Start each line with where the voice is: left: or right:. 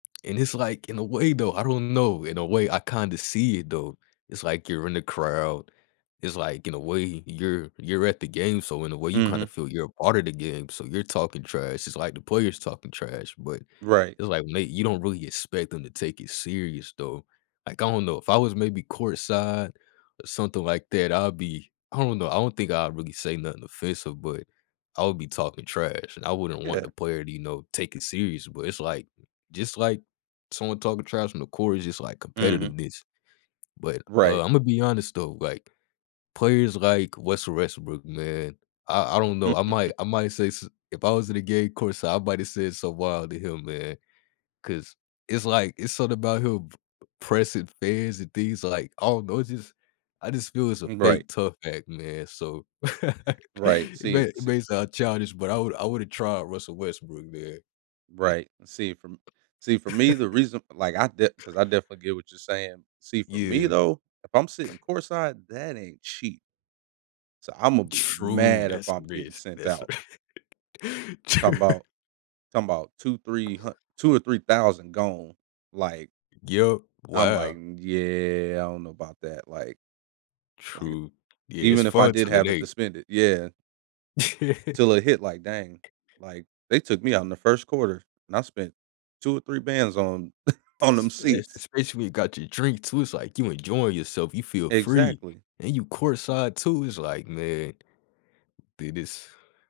left: And it's, like in a way, though I don't know, in a way I kinda see it, though. It's, like, you're in the crowd, it's, like, in a way you're you're at the game, so in a way you kind of
right: Mhm
left: feel you're a part of the game, so you're talking trash. It's, like, the players talking trash, but,
right: Right.
left: it's, like, "Mate, you don't really expect them to take it serious, though." Like, I don't know, if I was maybe courtside or something like that, I'll be I don't know, I don't think I'd really say nothing offensive, but I would be talking trash, and I wouldn't want the
right: Yeah
left: player to, you know, take it seriously, but it's, like, just, like, someone talking trash on the court is just, like,
right: Mhm
left: competitiveness. But, uh,
right: Right.
left: I'm gonna be honest though, like, players like Russell Westbrook, man, I I don't know, I might, I might say s if I was in a game courtside, I might have said something wild to him, man, 'cause it's, like, it's something about him p pressing fans and things, like, I don't know, it's just I just feel it's a
right: M right.
left: fake tough act, man, so.
right: Right,
left: It
right: see,
left: may it
right: se
left: may sound childish, but I would I would've tried Russell Westbrook there.
right: Right, see, for m see, for me, the reason like I de 'cause I definitely get what you're saying. See, for me
left: Yeah.
right: though, if I'm
left: C
right: sitting courtside, that ain't cheap. So I'm gonna be
left: True,
right: mad if
left: that's a
right: I'm getting
left: risk,
right: sent
left: that's a
right: out.
left: Tr
right: Talking about talking about 2, 3 hun $2,000 or $3,000 gone, like
left: Yup,
right: I'm, like,
left: wow.
right: "Yeah, I don't know about that," like like,
left: True. Yeah, it's
right: even if I
left: fun
right: did
left: till it
right: have it to
left: ain't.
right: spent it yeah. Till it hit, like, "Dang," like, they took me out in the 1st quarter, and I spent 2 or 3 bands on on them
left: Sp
right: seats.
left: especially when you got your drink too, it's, like, you enjoying yourself, you feel free,
right: Exactly.
left: and you courtside too, it's, like, "Man" did this.